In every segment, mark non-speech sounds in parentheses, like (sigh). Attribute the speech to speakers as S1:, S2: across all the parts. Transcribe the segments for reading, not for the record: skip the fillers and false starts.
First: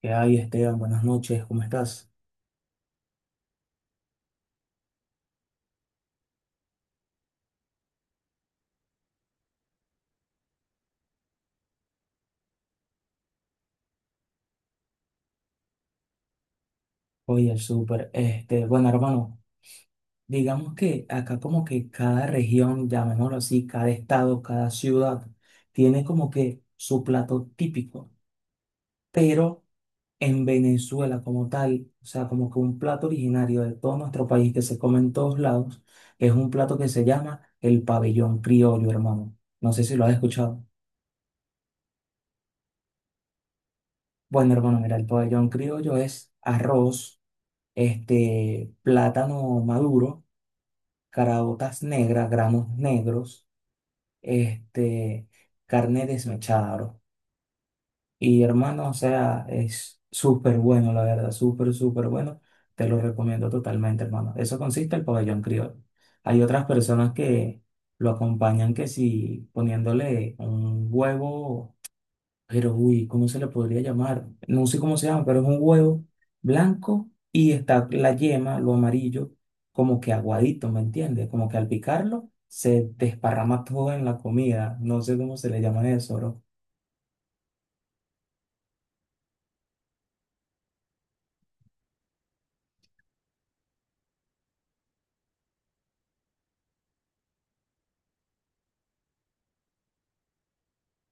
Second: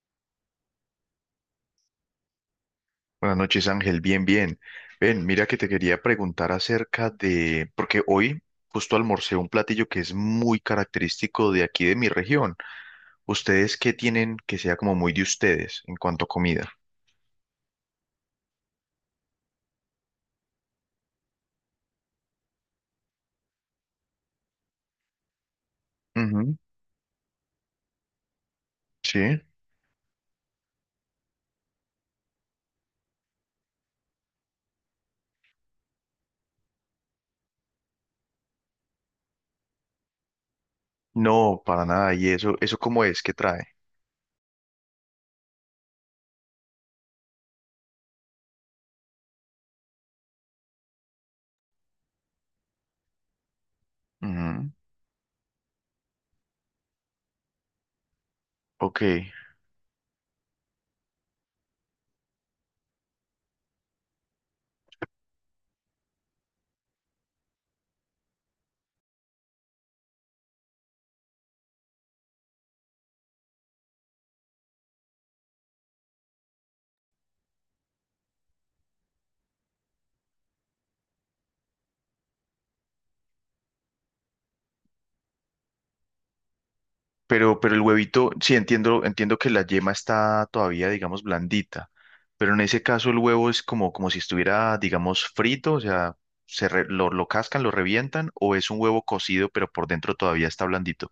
S1: ¿Qué hay, Esteban? Buenas noches, ¿cómo estás?
S2: Buenas noches, Ángel. Bien, bien. Ven, mira que te quería preguntar acerca de, porque hoy justo almorcé un platillo que es muy característico de aquí de mi región. ¿Ustedes qué tienen que sea como muy de ustedes en cuanto a comida?
S1: Oye, el súper. Bueno, hermano, digamos que acá como que cada región, llamémoslo así, cada estado, cada ciudad, tiene como
S2: Ujú.
S1: que su plato típico.
S2: Sí.
S1: Pero en Venezuela como tal, o sea, como que un plato originario de todo nuestro país que se come en todos lados, es un plato que se llama el pabellón criollo, hermano. No sé si lo has escuchado.
S2: No, para nada. ¿Y eso cómo es? ¿Qué trae?
S1: Bueno, hermano, mira, el pabellón criollo es arroz, plátano maduro, caraotas negras, granos negros,
S2: Ujú.
S1: este, carne desmechada, bro. Y hermano, o
S2: Ok.
S1: sea, es súper bueno, la verdad, súper bueno. Te lo recomiendo totalmente, hermano. Eso consiste el pabellón criollo. Hay otras personas que lo acompañan que si poniéndole un huevo. Pero, uy, ¿cómo se le podría llamar? No sé cómo se llama, pero es un huevo blanco y está la yema, lo amarillo, como que aguadito, ¿me entiendes? Como que al picarlo se desparrama todo en la comida. No sé cómo se le llama eso, bro.
S2: Pero el huevito, sí entiendo, entiendo que la yema está todavía, digamos, blandita, pero en ese caso el huevo es como si estuviera, digamos, frito, o sea, lo cascan, lo revientan, o es un huevo cocido, pero por dentro todavía está blandito.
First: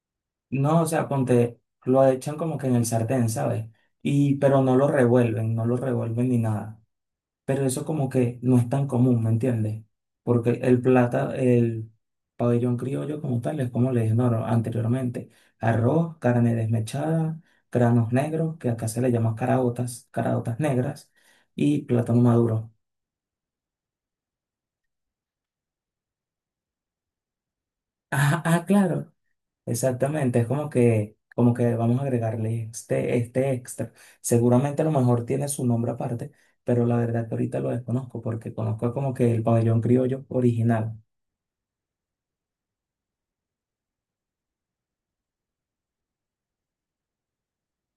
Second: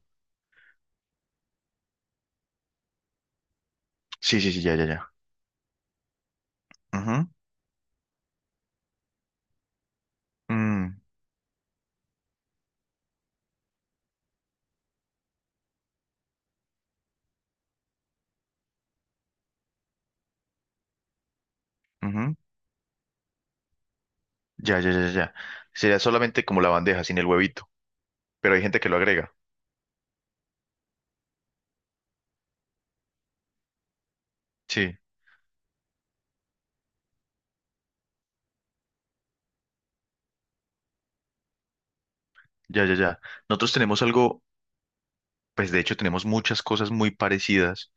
S1: No, o sea, ponte, lo echan como que en el sartén, ¿sabes? Y,
S2: Sí, sí,
S1: pero
S2: sí, ya, ya, ya.
S1: no lo revuelven ni nada.
S2: Ujú.
S1: Pero eso como que no es tan común, ¿me entiendes? Porque
S2: Mm.
S1: el pabellón criollo como tal, es como le dije no, anteriormente, arroz, carne desmechada, granos negros, que acá se le llama caraotas negras, y plátano
S2: Ujú.
S1: maduro. (laughs)
S2: Ya, ya, ya, ya. Sería solamente como la bandeja sin el huevito, pero hay
S1: Ah,
S2: gente que lo
S1: claro,
S2: agrega.
S1: exactamente, es como que vamos a agregarle este extra. Seguramente a lo
S2: Sí,
S1: mejor tiene su nombre aparte, pero la verdad que ahorita lo desconozco porque conozco como que el pabellón criollo original.
S2: ya, ya, ya. Nosotros tenemos algo, pues de hecho tenemos muchas cosas muy parecidas.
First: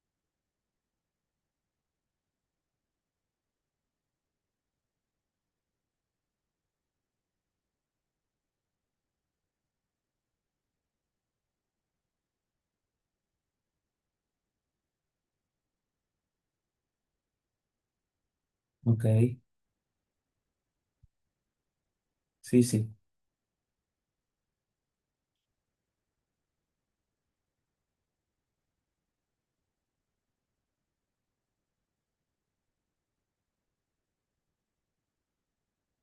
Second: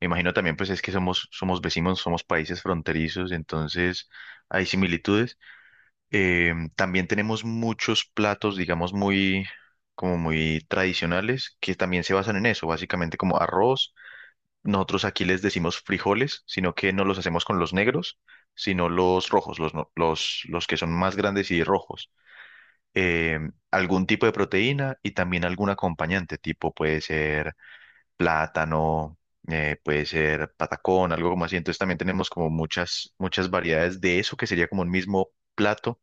S2: Me imagino también, pues es que somos vecinos, somos países fronterizos, entonces hay similitudes. También tenemos muchos platos, digamos, muy, como muy tradicionales, que también se basan en eso, básicamente como arroz. Nosotros aquí les decimos frijoles, sino que no los hacemos con los negros, sino
S1: ¿Ok?
S2: los rojos, los, no- los que son más grandes y rojos.
S1: Sí, sí.
S2: Eh, algún tipo de proteína y también algún acompañante, tipo puede ser plátano, puede ser patacón, algo como así. Entonces también tenemos como muchas variedades de eso que sería como un mismo plato,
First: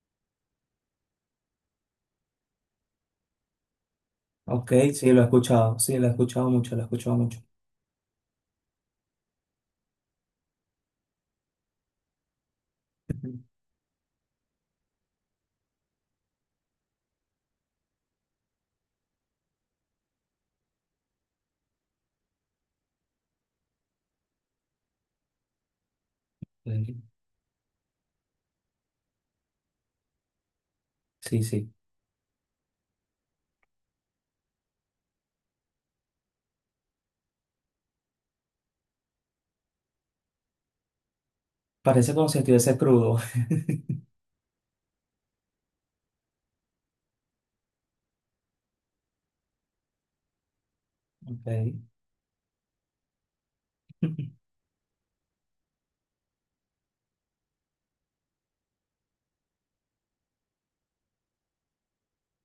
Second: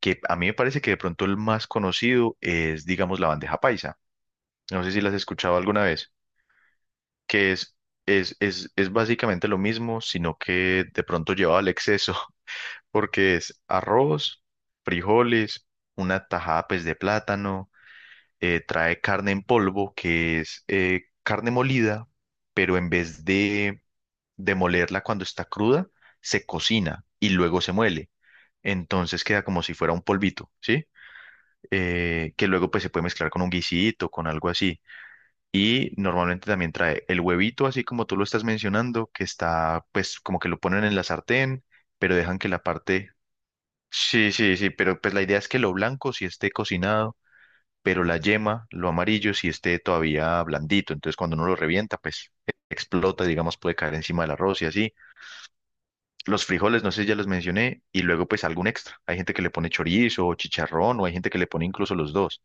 S2: que a mí me parece que de pronto el más conocido es, digamos, la bandeja paisa.
S1: Ok,
S2: No sé si
S1: sí,
S2: las has
S1: lo he
S2: escuchado
S1: escuchado,
S2: alguna
S1: sí,
S2: vez,
S1: lo he escuchado mucho.
S2: que es básicamente lo mismo, sino que de pronto lleva al exceso, (laughs) porque es arroz, frijoles, una tajada pues de plátano, trae carne en polvo, que es carne molida, pero en vez de molerla cuando está cruda, se
S1: Sí,
S2: cocina y luego se muele. Entonces queda como si fuera un polvito, ¿sí?
S1: sí, sí.
S2: Que luego pues se puede mezclar con un guisito, con algo así. Y normalmente también trae el huevito, así como tú lo estás mencionando, que está pues como que lo ponen en la sartén,
S1: Parece
S2: pero
S1: como si
S2: dejan que la
S1: estuviese
S2: parte...
S1: crudo.
S2: Sí, sí, sí, pero pues la idea es que lo blanco sí esté cocinado, pero la yema, lo amarillo sí esté todavía blandito. Entonces cuando uno lo
S1: Ok.
S2: revienta, pues explota, digamos, puede caer encima del
S1: (laughs)
S2: arroz y así. Los frijoles, no sé si ya los mencioné, y luego pues algún extra. Hay gente que le pone chorizo o chicharrón, o hay gente que le pone incluso los dos.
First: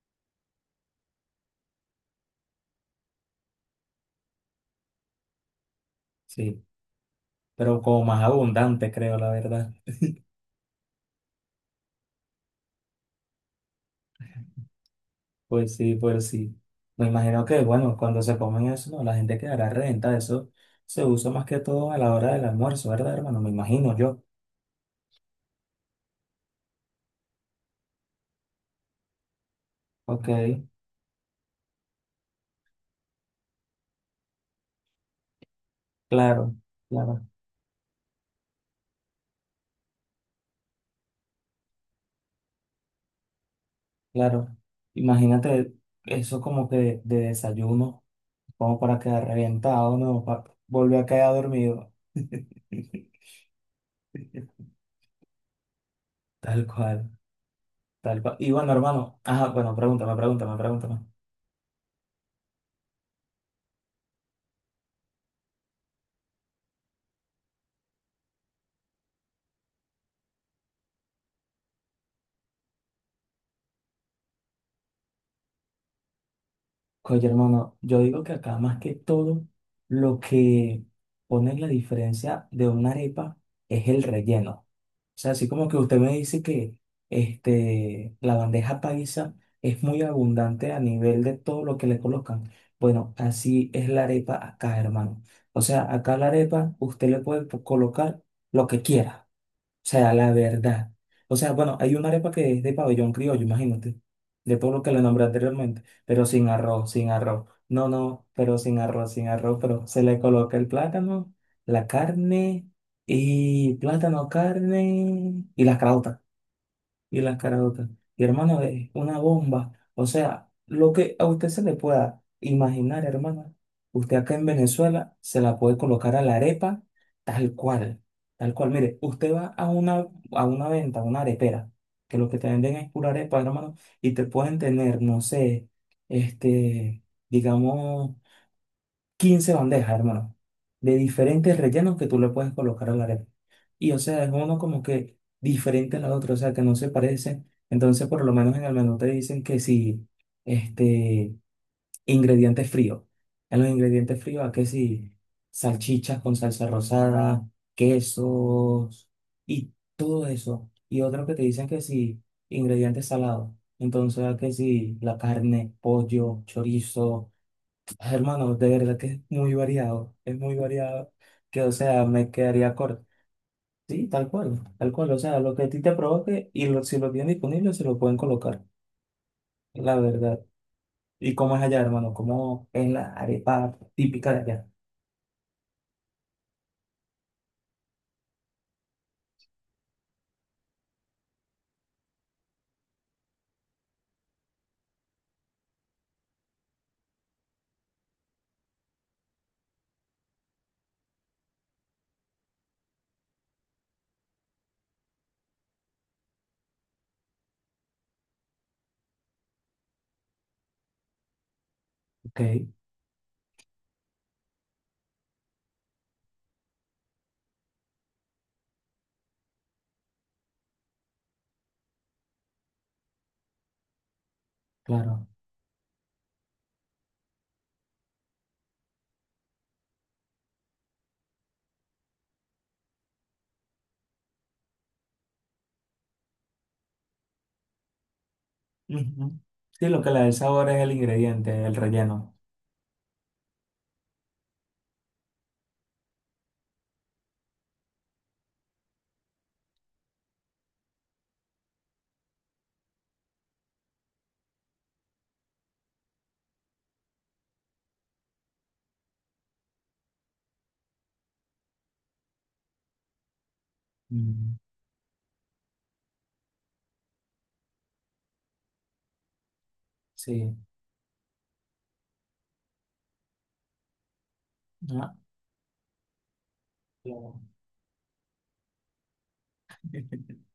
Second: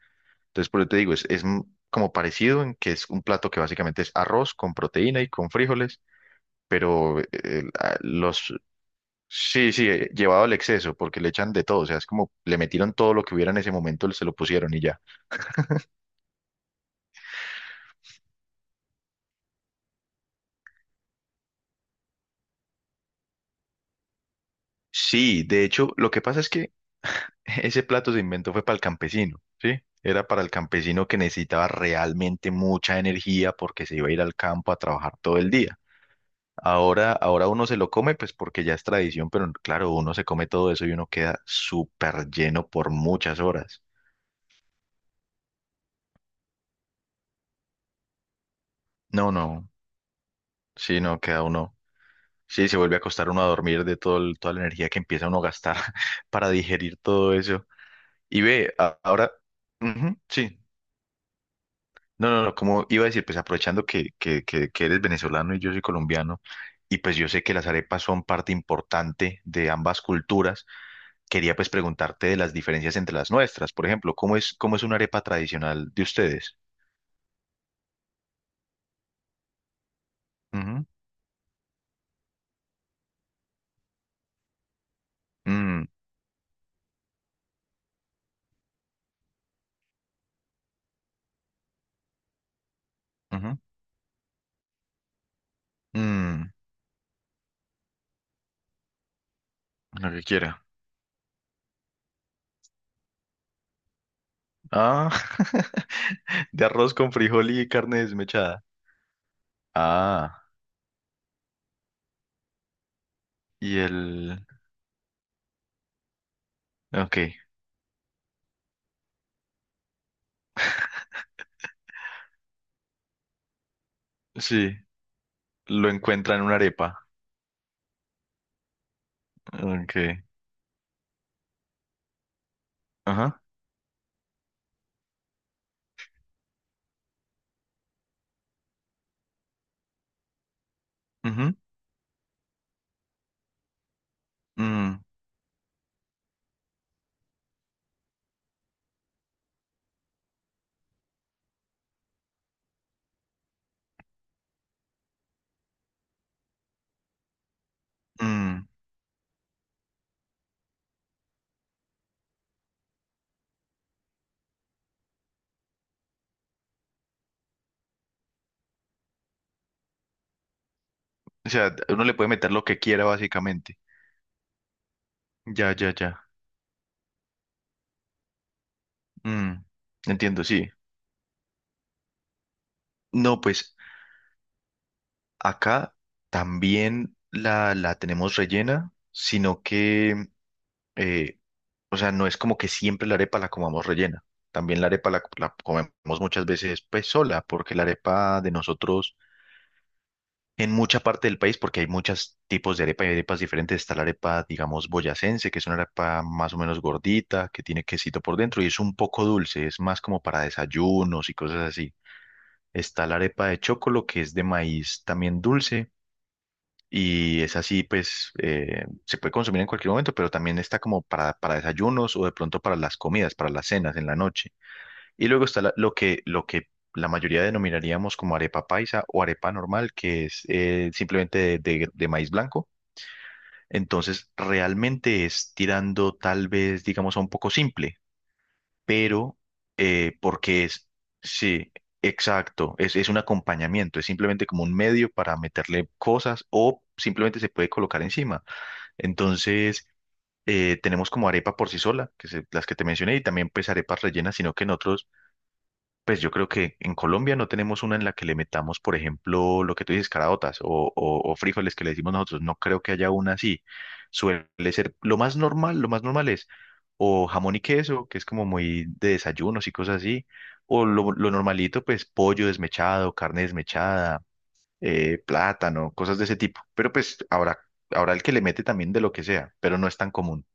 S2: Entonces, por eso te digo, como parecido en que es un plato que básicamente es arroz con proteína y con frijoles,
S1: Sí,
S2: pero
S1: pero como más abundante, creo, la
S2: Sí,
S1: verdad.
S2: sí, llevado al exceso, porque le echan de todo, o sea, es como le metieron todo lo que hubiera en ese momento, se lo pusieron y ya.
S1: Pues sí, pues sí. Me imagino que, bueno, cuando se comen eso, ¿no? La gente quedará renta. Eso se usa más que todo a la hora del almuerzo, ¿verdad, hermano? Me imagino yo.
S2: Sí, de hecho, lo que pasa es que ese plato se inventó fue para el campesino, ¿sí? Era
S1: Ok,
S2: para el campesino que necesitaba realmente mucha energía porque se iba a ir al campo a trabajar todo el día.
S1: claro, claro,
S2: Ahora uno se lo come, pues porque ya es tradición, pero claro, uno se come todo eso y uno queda súper lleno por muchas horas.
S1: claro. Imagínate eso como que de desayuno, como para quedar
S2: No, no,
S1: reventado, ¿no? Pa-
S2: sí,
S1: volvió a
S2: no,
S1: quedar
S2: queda uno.
S1: dormido. (laughs)
S2: Sí, se vuelve a acostar uno a dormir de todo toda la energía que empieza uno a gastar (laughs) para
S1: Tal
S2: digerir
S1: cual,
S2: todo eso.
S1: tal cual.
S2: Y
S1: Y bueno,
S2: ve,
S1: hermano,
S2: ahora,
S1: ajá, bueno,
S2: ujú, sí.
S1: pregúntame.
S2: No, no, no, como iba a decir, pues aprovechando que eres venezolano y yo soy colombiano, y pues yo sé que las arepas son parte importante de ambas culturas, quería pues preguntarte de las diferencias entre las nuestras. Por ejemplo, ¿cómo es una arepa tradicional de ustedes?
S1: Oye, hermano, yo digo que acá más que todo lo que
S2: Ujú.
S1: pone la diferencia de una arepa es el relleno. O sea, así como que
S2: Mm.
S1: usted me dice que la bandeja paisa es muy abundante a nivel de todo lo que le colocan. Bueno,
S2: Ujú.
S1: así es la arepa acá, hermano. O sea, acá la
S2: Mm,
S1: arepa usted le puede po- colocar lo que quiera
S2: lo
S1: sea,
S2: que
S1: la
S2: quiera.
S1: verdad. O sea, bueno, hay una arepa que es de pabellón criollo, imagínate, de todo lo que le
S2: Ah,
S1: nombré anteriormente, pero
S2: (laughs) de arroz
S1: sin
S2: con
S1: arroz.
S2: frijol y carne
S1: No, pero
S2: desmechada.
S1: sin arroz, pero se le
S2: Ah,
S1: coloca el plátano, la carne y
S2: y
S1: plátano,
S2: el...
S1: carne y
S2: Ok,
S1: las caraotas. Y hermano, es una bomba. O sea, lo que a usted se le pueda imaginar, hermano, usted acá en
S2: sí,
S1: Venezuela se la puede
S2: lo
S1: colocar a la
S2: encuentra en una
S1: arepa
S2: arepa.
S1: tal cual. Tal cual. Mire, usted va a
S2: Ok,
S1: a una venta, a una arepera, que lo que te venden es pura arepa,
S2: ajá,
S1: hermano, y te pueden tener, no sé, este, digamos 15 bandejas, hermano, de
S2: ujú,
S1: diferentes rellenos que tú le puedes colocar a la arepa. Y o sea, es uno como
S2: mm.
S1: que diferente a la otra, o sea, que no se parecen. Entonces, por lo menos en el menú te dicen que si, este, ingredientes fríos. En los ingredientes fríos, ¿a que si? Salchichas con salsa rosada,
S2: Mm,
S1: quesos y todo eso. Y otro que te dicen que si, ingredientes salados. Entonces, ¿a que si? La carne, pollo, chorizo. Hermano, de verdad que es muy variado,
S2: o
S1: que o
S2: sea,
S1: sea,
S2: uno le puede
S1: me
S2: meter lo
S1: quedaría
S2: que
S1: corto.
S2: quiera básicamente.
S1: Sí, tal cual, o sea, lo que a
S2: Ya,
S1: ti te
S2: ya, ya.
S1: provoque y lo- si lo tienen disponible se lo pueden colocar,
S2: Mm,
S1: la verdad.
S2: entiendo, sí.
S1: ¿Y cómo es allá, hermano? ¿Cómo es la
S2: No, pues
S1: arepa típica de allá?
S2: acá también la tenemos rellena, sino que, eh, o sea, no es como que siempre la arepa la comamos rellena. También la arepa la comemos muchas veces pues sola, porque la arepa de nosotros en mucha parte del país porque hay muchos tipos de arepa y arepas diferentes. Está la arepa, digamos, boyacense, que es una arepa más o menos gordita, que tiene quesito por dentro y es un poco dulce, es más como para desayunos y cosas así.
S1: Ok,
S2: Está la arepa de chocolo, que es de maíz también dulce. Y es así, pues se puede consumir en cualquier momento, pero también está como para desayunos o de pronto para las comidas, para las cenas en la noche.
S1: claro.
S2: Y luego está lo que la mayoría denominaríamos como arepa paisa o arepa normal, que es simplemente de maíz blanco. Entonces, realmente es tirando tal vez, digamos, a un poco simple,
S1: Ujú.
S2: pero
S1: Sí, lo que
S2: eh,
S1: le da el
S2: porque
S1: sabor es
S2: es,
S1: el ingrediente,
S2: sí,
S1: el relleno.
S2: exacto, es un acompañamiento, es simplemente como un medio para meterle cosas o simplemente se puede colocar encima. Entonces... tenemos como arepa por sí sola, que es las que te mencioné, y también pues arepas rellenas, sino que en otros pues yo creo que en Colombia no tenemos una en la que le metamos, por ejemplo, lo que tú dices, caraotas o frijoles que le decimos nosotros. No creo que haya una así. Suele
S1: Mm.
S2: ser lo más normal es o jamón y queso, que es como muy de desayunos y cosas así,
S1: Sí.
S2: o lo normalito, pues pollo desmechado, carne desmechada,
S1: Ah,
S2: plátano, cosas de ese tipo. Pero pues
S1: claro.
S2: habrá, habrá el que le mete también de lo que sea, pero no es tan común.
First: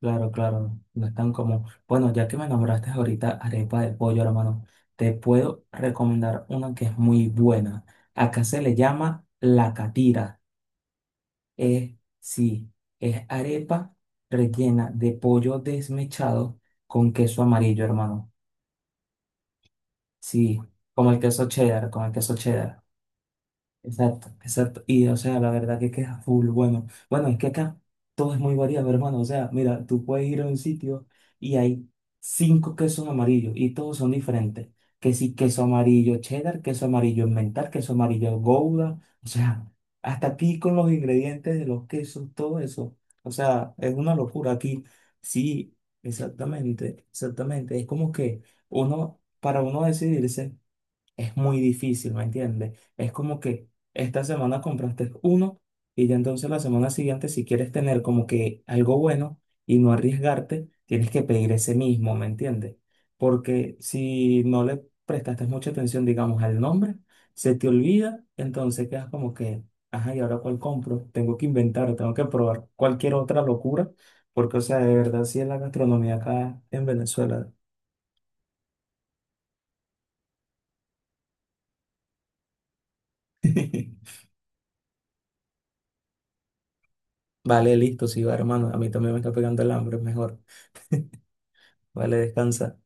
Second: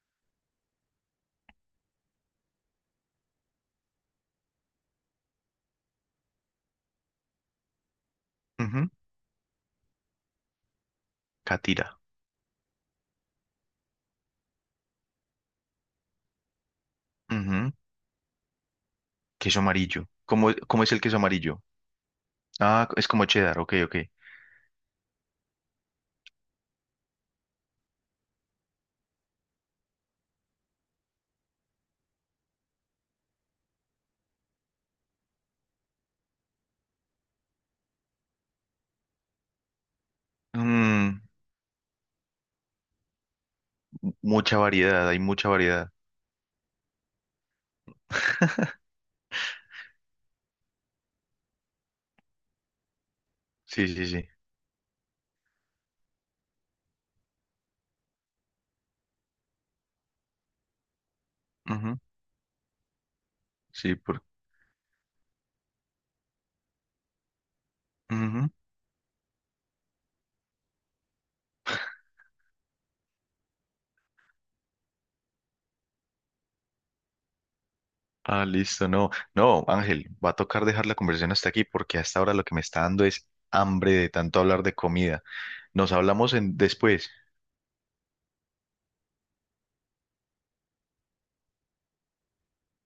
S1: Claro, claro, no están como, bueno, ya que me nombraste ahorita arepa de pollo, hermano, te puedo recomendar una que es muy buena. Acá se le
S2: Ujú.
S1: llama la catira. Es,
S2: Catira.
S1: sí, es arepa rellena de pollo desmechado con queso
S2: Ujú.
S1: amarillo, hermano.
S2: Queso amarillo.
S1: Sí,
S2: Cómo es el
S1: como
S2: queso
S1: el
S2: amarillo?
S1: queso cheddar.
S2: Ah, es como cheddar, ok, ok.
S1: Exacto, exacto. Y o sea, la verdad que es full bueno. Bueno, es que acá todo es muy variado, hermano. O sea, mira, tú puedes ir a un sitio y hay 5 quesos amarillos y todos son diferentes. Que sí, queso amarillo cheddar, queso amarillo emmental, queso amarillo gouda. O sea, hasta aquí con los
S2: Mm,
S1: ingredientes de los quesos, todo eso. O sea, es una locura
S2: mucha
S1: aquí.
S2: variedad, hay mucha
S1: Sí,
S2: variedad.
S1: exactamente, exactamente. Es como que
S2: (laughs)
S1: uno, para uno decidirse es muy difícil, ¿me entiendes? Es como que
S2: Sí, sí,
S1: esta
S2: sí.
S1: semana compraste uno y ya entonces la semana siguiente, si quieres tener como que algo bueno y no arriesgarte, tienes que pedir ese
S2: Ujú.
S1: mismo, ¿me entiendes? Porque
S2: Sí, por...
S1: si no le prestaste mucha atención, digamos, al nombre, se te olvida,
S2: Ujú.
S1: entonces quedas como que, ajá, ¿y ahora cuál compro? Tengo que inventar, tengo que probar cualquier otra locura, porque, o sea, de verdad, sí es la gastronomía acá en Venezuela.
S2: Ah, listo, no. No, Ángel, va a tocar dejar la conversación hasta aquí porque hasta ahora lo que me está dando es hambre de
S1: (laughs)
S2: tanto hablar de comida. Nos hablamos en... después.
S1: Vale, listo, sí, va, hermano. A mí también me está pegando el hambre, mejor. Vale, descansa.